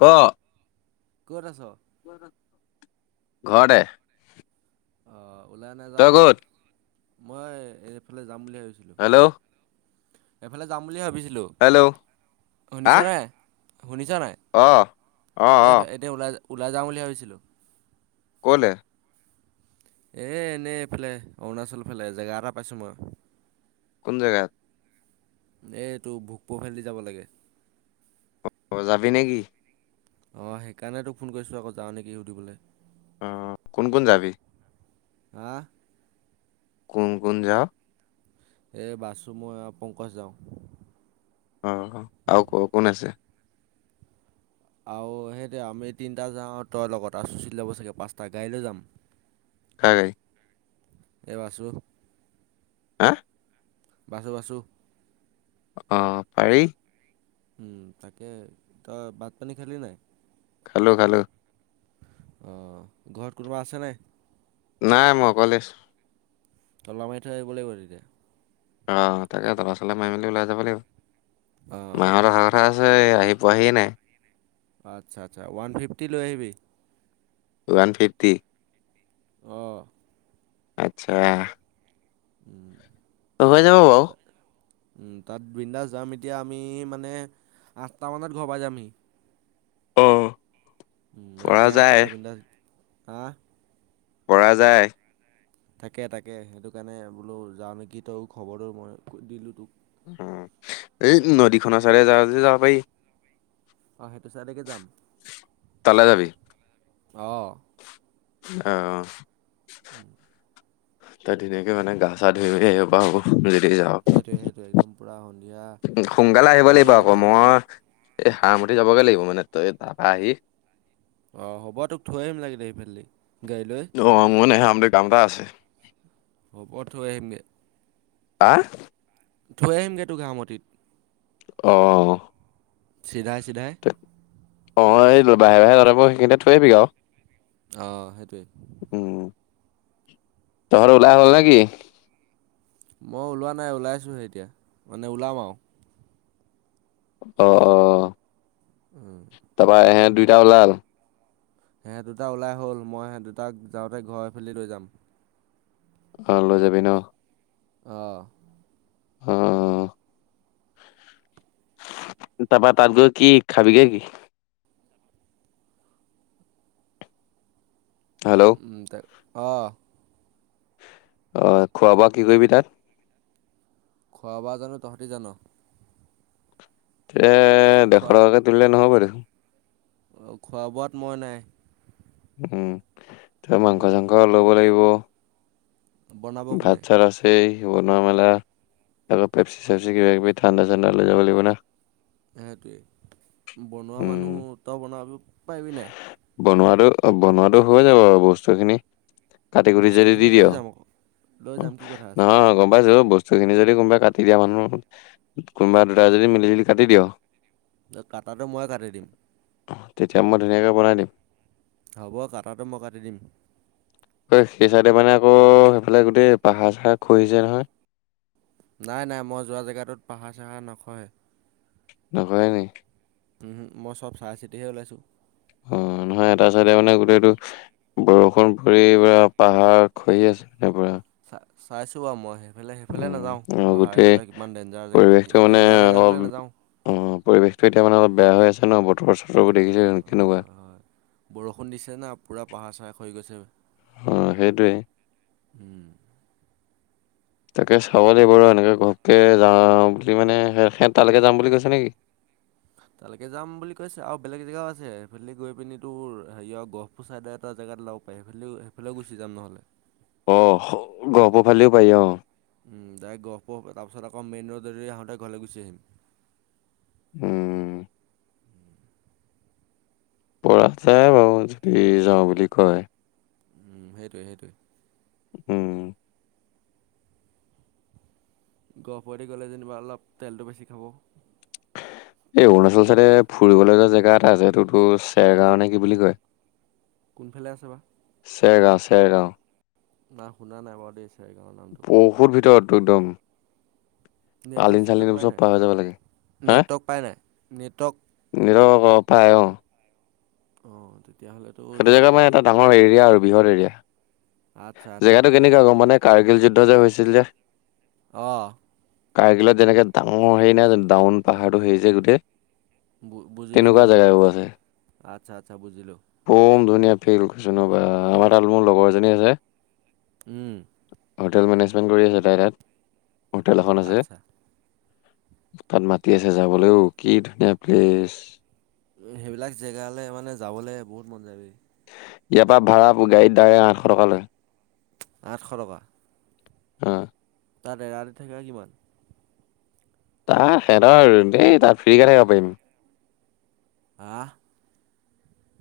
ক। ক'ত আছ? [unintelligible] ঘৰতে। অ, ওলাই নেযাও তই নি ক'ত মই এইফালে যাম বুলি ভাবিছিলো। হেল্ল' এইফালে যাম বুলি ভাবিছিলো। হেল্ল' হা শুনিছনে? শুনিছা, নাই, অ অ এই, অ এতিয়া ওলাই, ওলাই যাওঁ বুলি ভাবিছিলোঁ। ক'লে? এ, এনেই এইফালে অৰুণাচল ফালে জেগা এটা পাইছো মই। কোন জগাত? এইটো বোগ [unintelligible] যাব লাগে। অ', অ', যাবি নেকি? অ, সেইকাৰণে তোক ফোন কৰিছোঁ আকৌ যাওঁ নেকি সুধিবলৈ। অ, কোন, কোন যাব। হা? কুন, কুন, যাও। এ, বাছো মই পংকজ যাওঁ। অ, আৰু ক, কোন আছে। আৰু সেইটো আমি তিনিটা যাওঁ, তই লগত আছুচ লব চাগে, পাঁচটা গাড়ীলৈ যাম। কাৰাই এইবাছু হা বাছু, বাসু অহ, পাৰি। উম, তাকে তই বাত পানী খালি নাই। খালো, খালো। অ, ঘৰত কোনোবা আছে নাই। নাই, মই কলেজ। অল মাৰ থৈ আহিব লাগিব এতিয়া। অ, তাকে ল'ৰা, ছোৱালী মাৰি মেলি ওলাই যাব লাগিব অঁ মাহৰ ৰহা কথা আছে। আ, আহি পোৱাহিয় নাই। আচ্ছা, আচ্ছা ওৱান ফিফটি লৈ আহিবি। One, fifty. অ'। আচ্ছা। উম। অ, হৈ যাব, ব তা- তাত বৃন্দাস যাম এতিয়া আমি মানে আঠটামানত ঘৰ পাই যামহি। অ'। উম, পৰা ৰাতি যায় আঠটাল পিন্ধা হা কৰা যায় তাকে তাকে সেইটো কাৰণে বোলো যাওঁ নেকি তই খবৰটো মই দিলো তোক অ', ই নদীখনৰ চাৰে যা যাব পাৰি অ', সেইটো চাইলৈকে যাম তালৈ আহ অহ, [unintelligible] ত ধুনীয়াকে মানে গা চা ধুই আহিব প হ'ব যদি যাওঁ সেইটোৱে সেইটোৱে একদম পুৰা সন্ধিয়া সোনকালে আহিব ভাল লাগিব লাগে আকৌ না মই এই হাৰামুঠি যাবগে লাগিব মানে তই এই দাবা আহি অ', 'ব তোক থৈ আহিম লাগে দে সিফালি অ', নে আমাৰ কামত আছে হ বত আহিমগে হা থৈ আহিমগৈ তটো হাৰমতিত অহ, চিদাই চিদাই অ', ই বাহে বাহে ততে সেইখিনতে থৈ আহিবি আৰু অহ সেইটোৱেই তহৰ ওলাই হ'ল নেকি? মই ওলোৱা নাই ওলাইছোহে এতিয়া মানে ওলাম আৰু অ ', অ', উম, তাৰাপাে দুইটা ওলাল সিহঁ দুতটা ওলাই হ'ল মই সেইঁ দুটাক যাওঁতে ঘৰ ফেলি লৈ যাম অ', লৈ যাবি ন? আহ, আহ তাৰাপা তাত গৈ কি খাবিগে কি? হেল্ল' তে অ', আহ, খোৱা বোৱা কি কৰিবি তাত? খোৱা বাজানো তহঁতি জান এতিয়া ডেশ টকাকে তুলিলে নহয়ব দেখোন অ', খোৱা বোৱাত মই নাই উম' ত মাংস উম, চাংস লব লাগিব বনাব ভাত কোনে চাত আছে শিবনোৱাৰা মেলা আকৌ পেপচি চেপচি কিবা কিবি ঠাণ্ডা ঠাণ্ডা লৈ যাব লাগিব না সেইটোৱেই বনোৱা উম, মানুহ তই বনাব পাৰিবি নাই বনোৱাাতটো বনোৱাাতটো হৈ যাব বু বস্তুখিনি কাটি কুটি যদি বস্তুখিনি দি লৈ দিয় অ যাম আকৌ লৈ যাম কি কথা আছে নহয় গম পাইছো বস্ত বস্তুখিনি যদি কোনোবাই কাটি দিয়া মানুহ কোনোবা দুটা যদি মিলি জুলি কাটি দিয় কাটাটো মই কাটি দিম তেতিয়া মই ধুনীয়াকৈ বনাই দিম হ'ব কটাটো মই কাটি দিম সেই চাইডে মানে আকৌ সেইফালে গোটেই পাহাৰ চাহাৰ খহিছে নহয় নাই নাই মই যোৱা জেগাটোত পাহাৰ চাহা নখহে নকয় ন উ মই চব চাহাই চিতিহে ওলাইছো অ', হয় এটা চাইডে মানে গোটেইটো বৰষুণ পৰি পুৰা পাহাৰ খহি আছে মানে পুৰা চ চাইছো বা মইে সফে সেইফালে উম, নাযাওঁ অ', পাহাৰ গোটেই এইবিলাক ইমান ডেঞ্জাৰ জেগা পৰিৱেশটো মানে ডেঞজাৰ অলপ জেগাফালে নাযাওঁ অ', পৰিৱেশতটো এতিয়া মানে অলপ বেয়া হৈ আছে চৰ চথ্ৰ কৰি দেখি জানো কেনেকুৱা। হয় বৰষুণ দিছে না পোৰা পাহাৰ চাহা খহি গৈছে গৈ। অ', সেইটোৱে। উম। তাকে চাব লাগিব বাৰু এনেকে ঘপকে যাওঁ বুলি মানে সিহঁত তালৈকে যাম বুলি কৈছে নেকি। [inaudible] তালৈকে যাম বুলি কৈছে আৰু বেলেগ জেগাও আছে, সেইফেল গৈ পিনি তোৰ হেৰিয় গহপুৰ চাইড এটা জেগা তাত ওলাব পায় সেইফালও সেইফালও গুচি যাম নহ'লে। অ' গহপুৰ ফালেও পাৰি অ'। উম, ডাইৰেক্ট গহপুৰ তাৰ পাছত আকৌ মেইন ৰোড আহতে ঘৰলৈ গুচি আহিম। উম। পৰাগ চাই মই বুলি চুটি যাওঁ বুলি কয়। উম, সেইটোৱে সেইটোৱে। উম। গহপুৰৰে দি গ'লে যেনিবা অলপ তেলটো বেছি খাব। এই অৰুণাচল চাইদে ফুৰিবলৈ যোৱা জেগা এটা আছে, এইটোতটো চেৰ গাওঁ নে কি বুলি কয়। কোনফালে আছে বা। চেৰ গাঁও চেৰগাঁও। নাই শুনা নাই বাৰু দে। বহুত ভিতৰত দটৌ একদম। আলিন নেটৱৰ্ক চালিন চেটৱৰ্ক এইবোৰ পাই চব পাৰ হৈ যাব লাগে। নাই হা? নেটৱৰ্ক পাই নাই নেটৱৰ্ক। অ' পায় অ'। অ' সেইটো জেগা মানে এটা ডাঙৰ এৰিয়া আৰু বৃহৎ এৰিয়া আচ্ছা আচ্ছা জেগাটো কেনেকুৱা গ'ম পাৱনে। কাৰ্গিল যুদ্ধ যে হৈছিল যে। অ' কাৰ্গিলত যেনেকে ডাঙৰ হেৰি নাই ডাউন পাহাৰটো হেৰিছে গোটেই। বু বুজিলোঁ তেনেকুৱা বুজিলোঁ জেগাবোৰ আছে। আচ্ছা, আচ্ছা, বুজিলো। কম ধুনীয়া ফিলিম লোকেচন আমাৰ তাত মোৰ লগৰ এজনী যে। উম। হোটেল মেনেজমেণ্ট কৰি আছে, তাই তাত হোটেল এখন আছে। আচ্ছা তাত মাতি আছে যাবলৈও কি ধুনীয়া প্লেচ। হেইবিলাক জেগালে মানে যাবলৈ বহুত মন যায়ি। ইয়াৰ পৰা ভাড়া গাড়ীত দাৰে আঠশ টকালৈ। আঠশ টকা আহ তাত এৰাতি থাকা কিমান। তাহ সিহঁতৰ আৰু দেই তাত ফ্ৰীকে থাকিব পাৰিব। আহ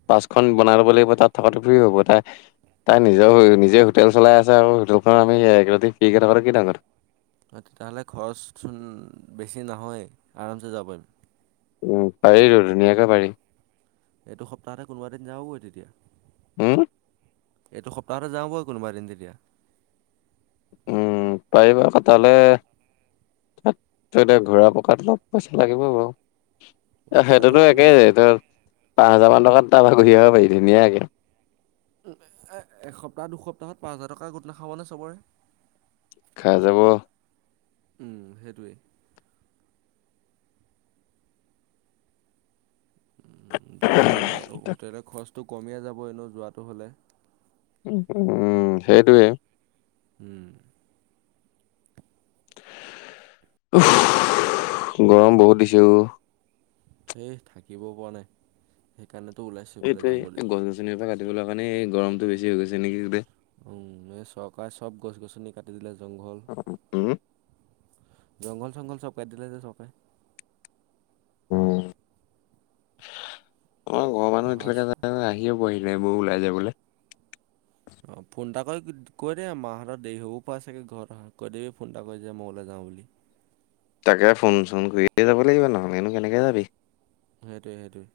পাচখন বনাই ল'ব লাগিব তাত থকাটো ফ্ৰী হ'ব তাই। তাই নিজৰ নিজে হোটেল চলাই আছে, আৰু হোটেলখন আমি একৰাতি ফ্ৰিকে থকাটো কি ডাঙৰ। হয়, তেতিয়াহ'লে খৰচচোন বেছি নহয়, আৰামছে যাব পাৰিম। উম, পাৰি টো ধুনীয়াকে পাৰি। এইটো সপ্তাহতে কোনোবা দিন যাবগৈ তেতিয়া। হ'ম এইটো সপ্তাহতে যাওঁ ব কোনোবা এদিন তেতিয়া। উম, পাৰিবা ক তালে। ত, এ ঘোৰা পকাত মোক পইচা লাগিব বাৰু। আহ পইচাটো সেহটোতো একেই মিলা [unintelligible] পাঁচ হাজাৰানটকাত তাৰপৰা ঘূৰি আহাব পাৰি ধুনীয়াকে। এসপ্তাহ, দুসপ্তাহত পাঁচ হাজাৰ টকা গোট নাখাবনে চবৰে। খাই যাব। উম, সেইটোৱেই। উ, যদি মানে হোটলেৰ খৰচটো কমিয়ে যাব। এনেও যোৱাটো হ'লে উ, উম, সেইটোৱে। উম। গৰম বহুত দিছো। সেই থাকিবও পোৱা নাই। সেইকাৰণেতো ওলাইছোঁ এইফালে এইটোয়ে যাম বুলি গছ, গছনিৰ পৰা কাটিব কাৰণে এই গৰমতটো বেছি হৈ গৈছে নেকি। উম, এই চৰকাৰে চব গছ, গছনি কাটি দিলে। জংঘল অক জংঘল চংঘল চব কাটি দিলে যে চকে উ, অ, পা ঘৰৰ মানুহ পাহাৰ এতিয়ালৈকে য আহিয়ে পোৱাহি নাই। এবৌ ওলাই যায় বোলে। অ, ফোন এটা কৰি কৈ দে মাহঁতৰ দেৰি হ'ব পৰা চাগৈ ঘৰত অহ, কৈ দিবি ফোন এটা কৰি যে মই উলাই যাওঁ বুলি [inaudible] তাকে ফোন চোন কৰিয়ে যাব লাগিবা নহলেনো কেনেকে যাবি। সেইটোৱে, সেইটোৱে।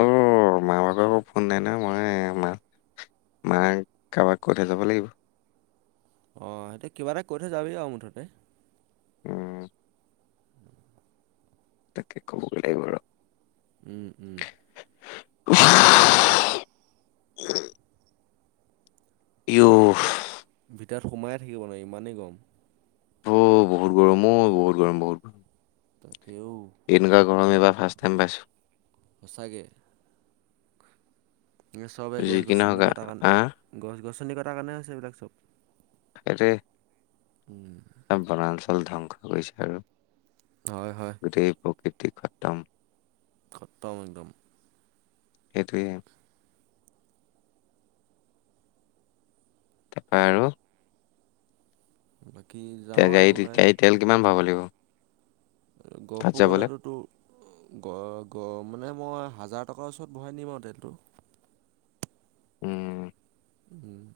অ, ম, বাকেকো ফোন নাই ন, মই মা মায় কাৰোবাক কৈ থৈ যাব লাগিব। অ, সেইটোয়া কিবা এটা কৈ থৈ যাবি আৰু মুঠতে। উম। তাকে ক'বগৈ লাগিব আৰু। উম, উম। [inaudible] ইঔহ। ইয়াত সোমাইে থাকিব নোৱাৰি ইমানেই গৰম। অ, বহুত গৰম অ, বহুত গৰম বহুত তাকেও গৰম এনেকুৱা গৰম এইবাৰ। ফাৰ্ষ্ট টাইম পাইছোঁ। সঁচাকে এই চবেই যি গছ, কি গছনি নহওঁক কটাৰ কাৰণে, আহ গছ, গছনি কটাৰ কাৰণে হৈছে এইবিলাক চব। [unintelligible] উম। চব বনাঞ্চল ধ্বংস কৰিছে আৰু। হয়, হয়। [unintelligible] খতম খতম একদম। এইটোৱে এইম। তাপে আৰু। বাকী তে যাওঁ আৰু গাড়ী, তি ওলাই গাড়ীত তেল কিমান ভৰাব লাগিব। তাত গহপোৰ যাবলে? কঠাতো তো গ, গ, মানে মই। হাজাৰ টকাৰ ওচৰত ভৰাই নিম আৰু তেলটো। উম। [unintelligible]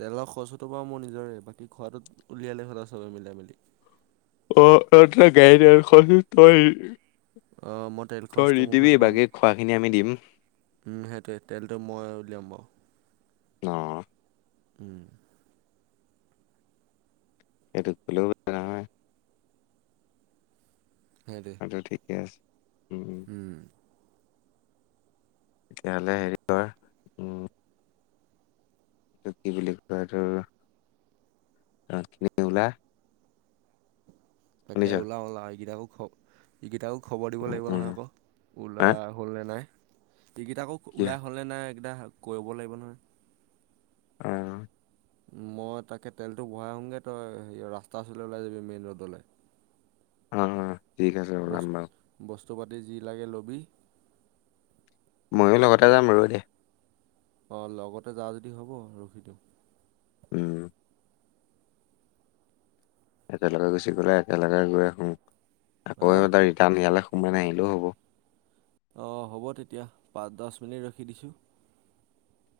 তেলৰ খৰচতোতো বাৰু মোৰ নিজৰেই, বাকী খোৱাটোত উলিয়ালেই হ'ল আৰু চবেই মিলাই মেলি অ, এটা গাড়ি ডেৰখনদি থৈ আহিবি। অঁ মই তেল ত'ই খৰচটো মোৰ ৰিদিবি ফালৰ পৰা বাকী খোৱাখিনি আমি দিম। উম, সেইটোৱে তেলটো মই উলিয়াম বাৰু। ন উম। [unintelligible] সেইটোৱে আন্দৰ ঠিকেই আছে। উম তেতিয়াহ'লে হেৰি কৰ উম তোক কি বুলি কয়, এইটো তাছ খিনিকে ওলা। তাকে শুনিছ ওলাউ ওলাই এইকেইটাকো খ এইকেইটাও। খবৰ দিব উম লাগিব উম নহয় আকৌ হা ওলাই হ'লনেে নাই। টিকেট আকৌ কি ওলাই হ'লনে নাই এইকেইটা কৰিব লাগিব নহয়। [unintelligible] মই তাকে তেলটো ভৰাই আহোগৈ, তই ৰাস্তাৰ ওচৰলৈ ওলাই যাবি মেইন ৰো'ডলৈ। অ অ, 'ঠিক আছে অৰন্য চ'বতে যি লাগে ল'বি ময়ো লগতে যাম ৰৈ দে। অ', গতে যাৱ যদি হ'ব ৰখি দওঁ। উম একেলগে গুচি গ'লে একেলগে গৈ আহো আকৌ হা এবাৰ তই ৰিটাৰ্ণ ইয়ালে মই নাহিলেও হ'ব। অ', হ'ব তেতিয়া পাঁচ দহ মিনিট ৰখি দিছোঁ।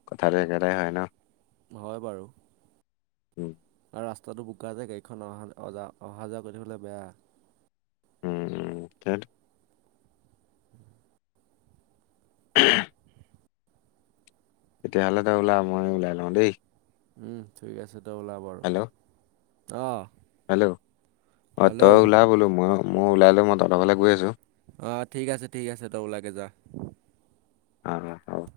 কথাটো একেটাই হয় ন হয় বাৰু উ, আৰু ৰাস্তাটো বোকা যে গাড়ীখন অহা যে অ যা অহা যোৱা কৰিবলৈ বেয়া। উম, উম, [inaudible] তেতিয়াহ'লে তই ওলা মই ওলাই লওঁ দেই উম, ঠিক আছে তই ওলা বাৰু হেল্ল' অ', হেল্ল' অ তই ওলাই বোলো মই মই ওলাই লৈ মই তহঁতৰ ফালে গৈ আছো অহ ঠিক আছে ঠিক আছে তই ওলাগে যা অহ হয়